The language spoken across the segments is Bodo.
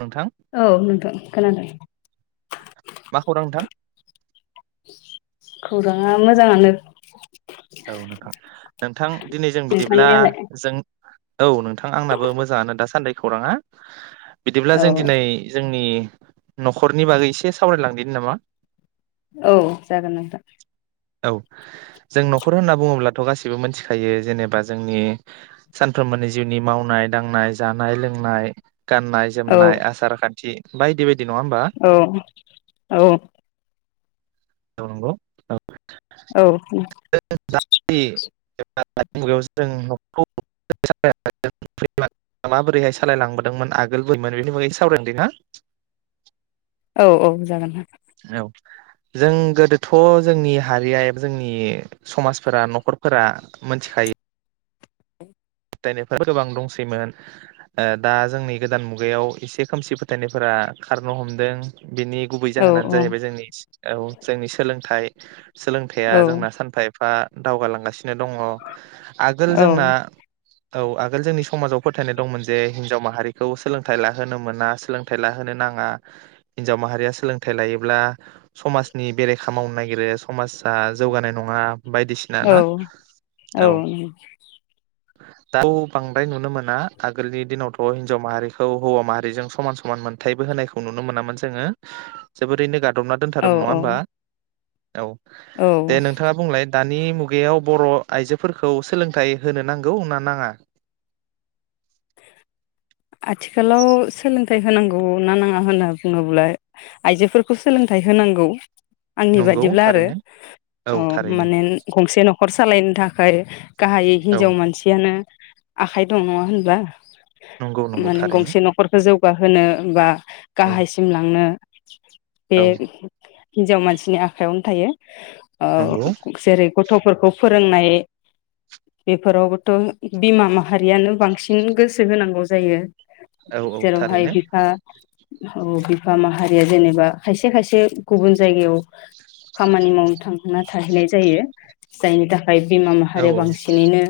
नोंथां औ नोंथां खोनादों। मा खौरां नोंथां खौराङा मोजाङानो। औ नोंथां नोंथां दिनै जों बिदिब्ला नोंथांनियालाय जों औ नोंथां आंनाबो मोजाङानो दासान्दि खौराङा। बिदिब्ला औ जों दिनै जोंनि नखरनि बागै एसे सावरायलांदिनि नामा? औ जागोन नोंथां। औ जों न नखर होनना बुङोब्लाथ गासिबो मिथिखायो जेनेबा जोंनि सानफ्रोमबोनि जिउनि मावनाय दांनाय जानाय लोंनाय गाननाय औ जोमनाय आसार खान्थि बायदि बाय औ औ। नंगौ औ औ। [unintelligible] माबोरैहाय सालायलांबोदोंमोन आगोल [unintelligible] औ औ जागोन। औ जों गोदोथ जोंनि हारिया एबा जोंनि समाजफोरा नखरफोरा मोनथिखायो फोथायनायफोरा गोबां दंसैमोन ओ दा जोंनि गोदान मुगायाव एसे खोमसि फोथायनायफोरा खारनो हमदों। बिनि गुबै औ जाहोनानो जाहैबाय जोंनि औ जोंनि सोलोंथाइ। सोलोंथाइया औ जोंना सानफा एफा दावगालांगासि नों दङ आगोल जोंना औ आगोल जोंनि समाजाव फोथायनाय दंमोन जे हिनजाव माहारिखौ सोलोंथाइ लाहोनो मोना सोलोंथाइ लाहोनो नाङा हिनजाव माहारिया सोलोंथाइ लायोब्ला समाजनि बेरेखा मावनो नागिरो समाजा जौगानाय नङा। बायदिसिना ना औ औ। दा थ बांद्राय नुनो मोना आगोलनि दिनावथ हिनजाव माहारिखौ हौवा माहारिजों समान समान मोनथायबो होनायखौ नुनो मोनामोन जोङो जोबोरैनो गादबना औ दोनथारोमोन नङा होनबा। औ औ औ दे नोंथाङा बुंलाय दानि मुगायाव बर‌' आइजोफोरखौ सोलोंथाइ होनोनां गौ होनना नाङा? आथिखालाव सोलोंथाइ होनांगौ ना नाङा होनना बुङोब्ला आइजोफोरखौ सोलोंथाइ होनांगौ। आंनि नंगौ बायदिब्ला आरो थारैनो औ माने गंसे नखर सालायनो थाखाय गाहायै औ हिनजाव मानसियानो। आखाइ दं नङा होनब्ला। नंगौ नंगौ माने थारैनो गंसे नखरखो जौ [unintelligible] औ गाहायसिम लांनो [inaudible] बे औ हिनजाव मानसिनि आखायाव थायो। नंगौ जेरै गथफोरखौ फोरोंनाय बेफोरावबोथ बिमा माहारियानो बांसिन गोसो होनांगौ। जायो। औ औ जेरावहाय थारैनो बिफा औ बिफा माहारिया जेनेबा खायसे खायसे गुबुन जायगायाव खामानि मावनो थांना थाहैनाय जायो जायनि था [unintelligible] बिमा औ माहारिया औ बांसिनैनो।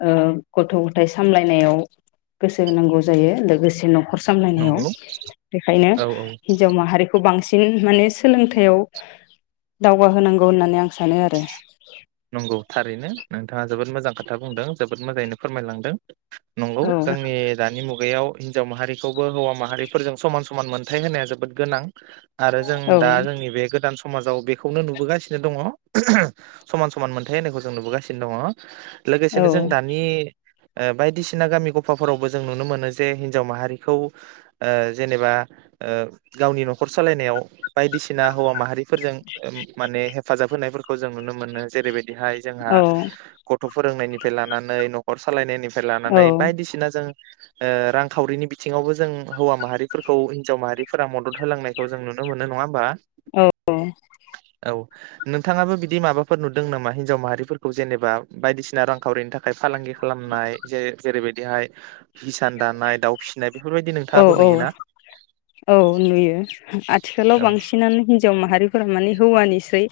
ओम गथ गथाइ सामलायनायाव गोसो होनांगौ जायो लोगोसे न खर नंगौ सामलायनायाव बेखायनो औ औ हिनजाव माहारिखौ बां सिन माने सोलोंथायाइयाव दावगाहोनांगौ होननानै आं सानो आरो नंगौ थारैनो नोंथाङा जोबोद मोजां खोथा बुंदों जोबोद मोजाङैनो फोरमायलांदों नंगौ जोंनि दानि मुगायाव हिनजाव माहारिखौबो हौवा माहारिफोरजों समान समान मोनथाय होनाया जोबोद गोनां। आरो जों औ दा जोंनि बे गोदान स माजाव बेखौनो नुबोगासिनो दङ समान समान मोनथाय होनायखौ जों नुबोगासिनो दङ औ लोगोसेनो जों दानि ओ बायदिसिना गामि गफाफोरावबो जों नुनो मोनो जे हिन्जाव माहारिखौ ओ जेनेबा ओ गावनि नखर सालायनायाव बायदिसिना हौवा माहारिफोरजों ओ माने हेफाजाब होनायफोर खौ जों नुनो मोनो जेरैबाय दिहाय जोंहा औ ग थ फोरोंनायनिफ्राय लानानै नखर सालायनायनि फाइ औ लानानै बायदिसिना जों ओ रांखावरिनि बिथिङावबो जों हौवा माहारिफोरखौ हिन्जाव माहारिफोरा मदद होलांनायखौ जों नुनो मोनो नङा होमबा? औ नोंथाङाबो बिदि माबा फोर नुदों नामा हिनजाव माहारिफोरखौ जेनेबा बायदिसिना रांखावरिनि थाखाय फालांगि खालामनाय जे जेरैबायदिहाय हिसान दानाय दाउ फिसिनाय बेफोरबायदिनो औ औ औ नुयो आथिखालाव औ बांसिनानो हिनजाव मा हारिफोरा माने हौवानिसै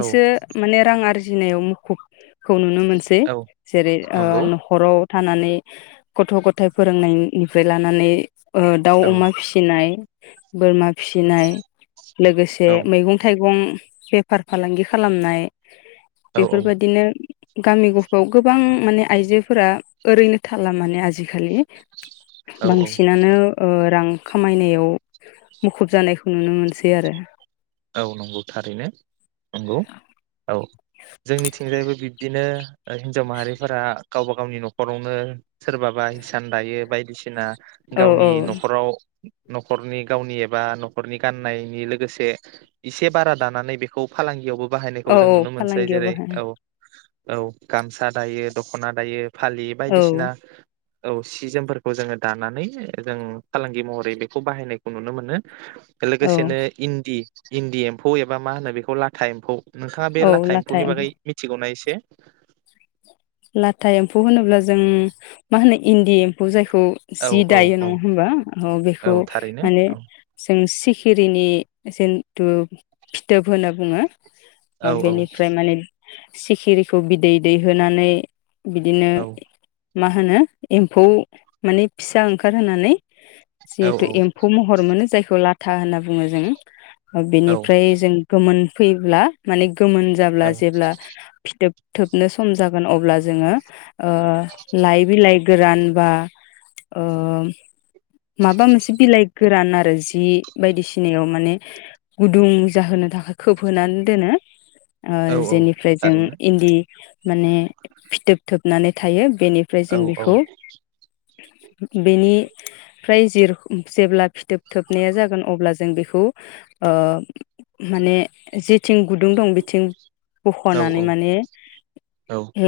औ माने रां आरजि गिनायाव मुखुबखौ नुनो नुनो मोनसै औ जेरै नंगौ नखराव थानानै गथ' गथाय फोरोंनाय निफ्राय ला नानै ओ दाउ औ अमा फिसिनाय बोरमा फिसिनाय लोगोसे औ मैगं थाइगं बेफार फालांगि खालामनाय औ बेफोरबादिनो गामि गफाव गोबां माने आइजोफोरा ओरैनो थाला माने आजिखालि। औ बांसिनानो ओ रां खामायनायाव मुखुब जानायखौ नुनो मोनसै आरो। औ नंगौ थारैनो। नंगौ औ। जोंनिथिंजायबो बिब्दिनो हिनजाव माहारिफोरा गावबा गावनि नखरावनो सोरबाबा हिसान दायो बायदि बिसिना औ औ गावनि नखराव नखरनि गावनि एबा नखरनि गाननायनि लोगोसे इसे बारा दानानै बेखौ फालांगियावबो औ बाहायनायखौ जों औ नुनो मोनसै फालांगियाव जेरै बाहाय औ। औ गामसा दायो दखना दायो फालि औ बायदिसिना औ सि जोमफोरखौ जोङो दानानै जों फालांगि महरै बेखौ बाहायनायखौ नुनो मोनो। औ लोगोसेनो इन्दि इन्दि एम्फौ एबा मा होनो बेखौ लाथा एम्फौ नोंथाङा बे औ लाथा एम्फौनि एम्फौ बागै मिथिगौना एसे? [unintelligible] लाथा एम्फौ होनोब्ला जों मा होनो इन्दि एम्फौ जाय खौ औ जि औ दायो नङा औ होनबा? औ बेखौ थारैनो माने औ जों सि खिरिनि जिन्थु फिथोब होनना बुङो। औ ओ औ बेनिफ्राय माने सिखिरिखौ बिदै दैहोनानै बिदिनो औ मा होनो एम्फौ माने फिसा ओंखारहोनानै जिहेथु एम्फौ महर मोनो जायखौ लाथ था होननाबो बुङो जों बेनिफ्राय जों गोमोन फैब्ला माने गोमोन औ जाब्ला जेब्ला फिथोब थोबनो सम जागोन अब अब्ला जोङो ओ लाय‌ बिलाय गोरान बा ओ माबा मोनसे बिलाइ गोरान आरो जि बायदिसिनायाव माने गुदुं जाहोनो थाखाय खोबहोनानै दोनो। ओ औ औ जेनिफ्राय जों थारैनो इन्दि माने फिथोब थोबनानै थायो बेनिफ्राय औ जों बिखौ बेनिफ्राय जिर जेब्ला फिथोब थोबनाया जागोन अब्ला जों बेखौ ओ माने जिद थिं गुदुं दं बिथिं औ बखनानै माने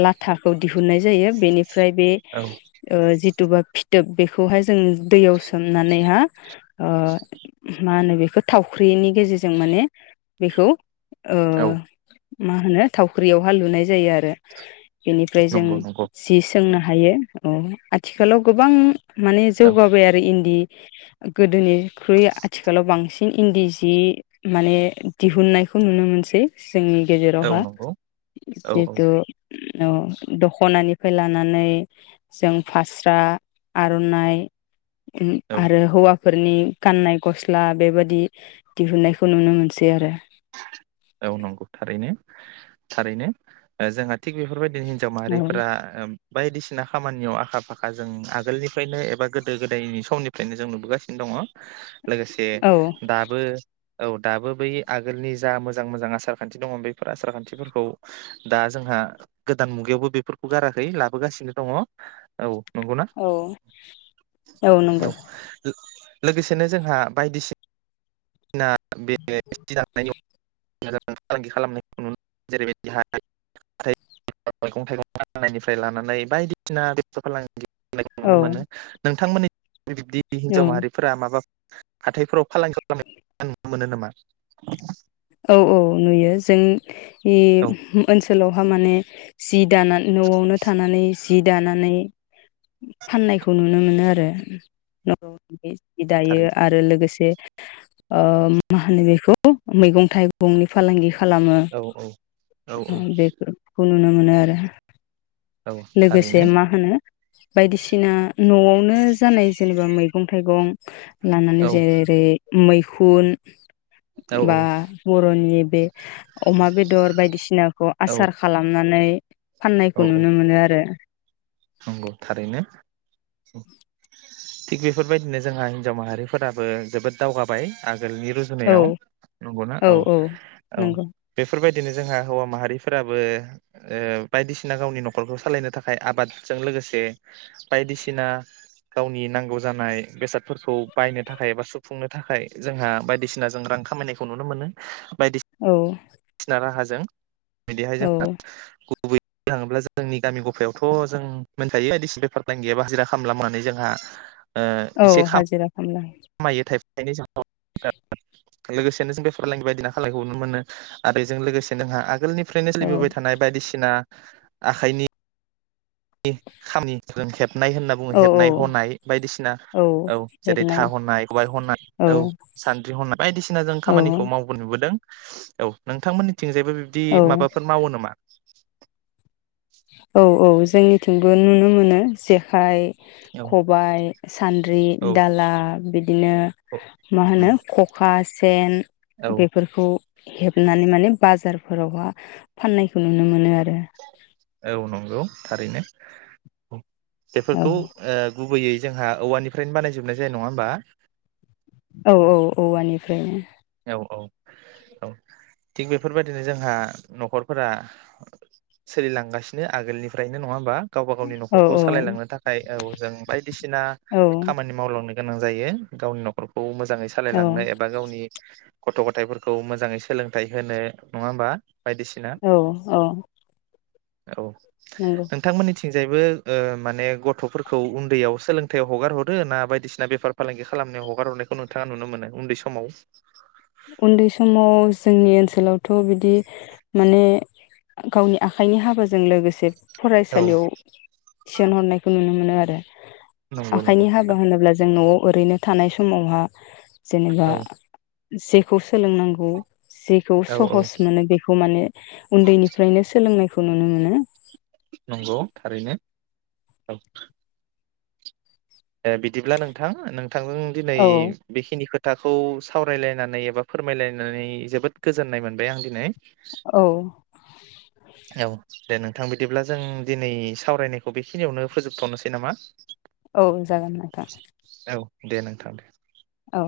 लाथाखौ दि दिहुननाय जायो बेनिफ फ्राय बे औ ओ जिथुबा फिथ फिथोब बेखौहाय जों दैयाव सोमनानैहा ओ मा होनो बेखौ थावख्रिनि गेजेरजों माने बेखौ ओ औ मा होनो थावख्रियावहा लुनाय जायो आरो बेनिफ्राय जों नंगौ नंगौ जि सोंना हायो औ आथिखालाव गोबां माने औ जौगाबाय आरो इन्दि गोदोनिख्रुइ आथिखालाव बांसिन इन्दि जि माने दिहुननायखौ नुनो मोनसै जोंनि औ गेजेरावहा नंगौ औ औ जिहेथु अ दखनानिफ्राय लानानै जों फास्रा आरनाइ उम औ आरो हौवा फोरनि गाननाय गस्ला बेबादि दिहुननायखौ नुनो मोनसै आरो औ नंगौ थारैनो थारैनो ओ जोंहा थिग बेफोरबायदि हिन्जाव औ माहारिफोरा ओम बायदिसिना खामानियाव आखा फाखा जों आगोलनिफ्रायनो एबा गोदो गोदायनि समनिफ्रायनो जों नुबोगासिनो दङ। लोगोसे औ दाबो औ दाबो बै। आगोलनि जा मोजां मोजां आसार खान्थि दङ बेफोर आसार खान्थिफोरखौ दा जोंहा गोदान मुगायावबो बेफोरखौ गाराखै लाबोगासिनो दङ औ। नंगौना औ औ नंगौ। लोगोसेनो जोंहा बायदिसिना। बे [unintelligible] मोजां फालांगि खालामनायखौ नुनो मोनो जेरैबायदि ह [unintelligible] मैगं थाइगं फाननायनिफ्राय लानानै बायदिसिना बेथा फालांगि। औ नुनो मोनो नोंथांमोननि। बिब्दि हिनजाव औ माहारिफोरा माबा। हाथायफोराव फालांगि खालामो आं नुनो मोनो नामा? औ औ नुयो जों। औ उम ओनसोलाव बहा माने जि दानानै न'आवनो थानानै जि दानानै फाननायखौ नुनो मोनो आरो न'आव जि दायो थारैनो आरो लोगोसे मा होनो बेखौ मैगं थाइगंनि फालांगि खालामो औ औ बेनो नुनो मोनो आरो। औ औ लोगोसे थारैनो मा होनो बायदिसिना न'आवनो जानाय जेनेबा मैगं मैगं थाइगं औ लानानै जेरै मैखुन। बा औ बर'नि बे अमा बेदर बायदिसिनाखौ औ आसार खालामनानै। फाननायखौ औ नुनो। आरो। नंगौ थारैनो। [inaudible] थिग बेफोरबायदिनो जोंहा हिनजाव माहारिफोराबो जोबोद दावगाबाय। नोंनि औ रुजुनायाव नंगौना औ औ नंगौ बेफोरबाय बिदिनो जोंहा हौवा माहारिफोराबो ओ बायदिसिना गावनि नखरखौ सालायनो थाखाय आबाद जों लोगोसे बायदिसिना गावनि नांगौ जानाय बेसादफोरखौ बायनो थाखाय एबा सुफुंनो थाखाय जोंहा बायदिसिना जों रां खामायनायखौ नुनो मोनो। औ। सिना राहाजों। बिदिहाय औ [unintelligible] गुबै [inaudible] थाङोब्ला जोंनि गामि गफायावथ जों मोनखायो बायदिसिना बेफार [unintelligible] गैयाबा हाजिरा खामला मावनानै जोंहा औ हाजिरा खामला। मायो [unintelligible] लोगोसेनो जों बे फालांगि बायदिना खालामनायखौ नुनो मोनो आरो बेजों लोगोसे नोंहा आगोलनि फ्रायनो औ सोलिबोबाय थानाय बायदिसिना आखाइनि [unintelligible] हेबनाय होनना बुङो औ औ हेबनाय हनाय बायदिसिना औ जेरै हेबनाय था हनाय खबाइ हनाय औ सानद्रि हनाय बायदिसिना जों औ खामानिखौ मावबो नुबोदों। औ नोंथांमोननि थिंजायबो बिबदि औ माबाफोर मावो नामा? [inaudible] औ औ। जोंनिथिंबो नुनो मोनो जेखाइ औ खबाइ सान्द्रि औ दाला बिद दिनो औ मा होनो खखा सेन औ बेफोरखौ हेबनानै माने बाजारफोरावहा फाननायखौ नुनो मोनो आरो। औ नंगौ थारैनो औ। औ बेफोरखौ ओ गुबैयै जोंहा औवानिफ्रायनो बानायजोबनाय जायो नङा होमबा? औऔ औवानिफ्रायनो। औ औ औ थिग बेफोरबायदिनो जोंहा नख'रफोरा सोलिलांगासिनो आगोलनिफ्रायनो नङा होमबा? गावबा गावनि औ नख'रखौ सालायलांनो थाखाय औ जों बायदिसिना औ खामानि मावलांनो गोनां जायो गावनि नखरखौ मो जाङै औ सालायलांनो एबा गावनि गथ' गथायफोरखौ मोजाङै सोलोंथाइ होनो नङा होमबा? बायदिसिना औ औ। औ। नंगौ नोंथांमोनिथि थिंजायबो ओ माने गथफोरखौ उन्दैयाव सोलोंथायाइयाव हगार हरो ना बायदिसिना बेफार फालांगि खालामनायाव हगार हरनायखौ नोंथाङा नुनो मोनो उन्दै समाव। उन्दै समाव जोंनि ओनसोलावथ बिदि माने गावनि आखाइनि हाबाजों लोगोसे औ फरायसालियाव थिसनहरनायखौ नुनो मोनो आरो। नंगौ नंगौ आखाइनि हाबा होनोब्ला जों नआव ओरैनो थानाय समावहा जेनेबा औ जेखौ सोलोंनांगौ जेखौ औ औ सहस मोनो बेखौ माने उन्दैनिफ्रायनो सोलोंनाय खौ नुनो मोनो। नंगौ थारैनो औ। ए बिदिब्ला नोंथां नों थांदों दिनै औ बेखिनिखो खोथाखौ सावरायलायनानै एबा फोरमायलायनानै जोबोद गोजोननाय मोनबाय आं दिनै। औ औ दे नोंथां बिदिब्ला जों दिनै सावरायनायखौ बेखिनियावनो फोजोबथनोसै नामा। औ जागोन नोंथां। औ दे नोंथां दे। औ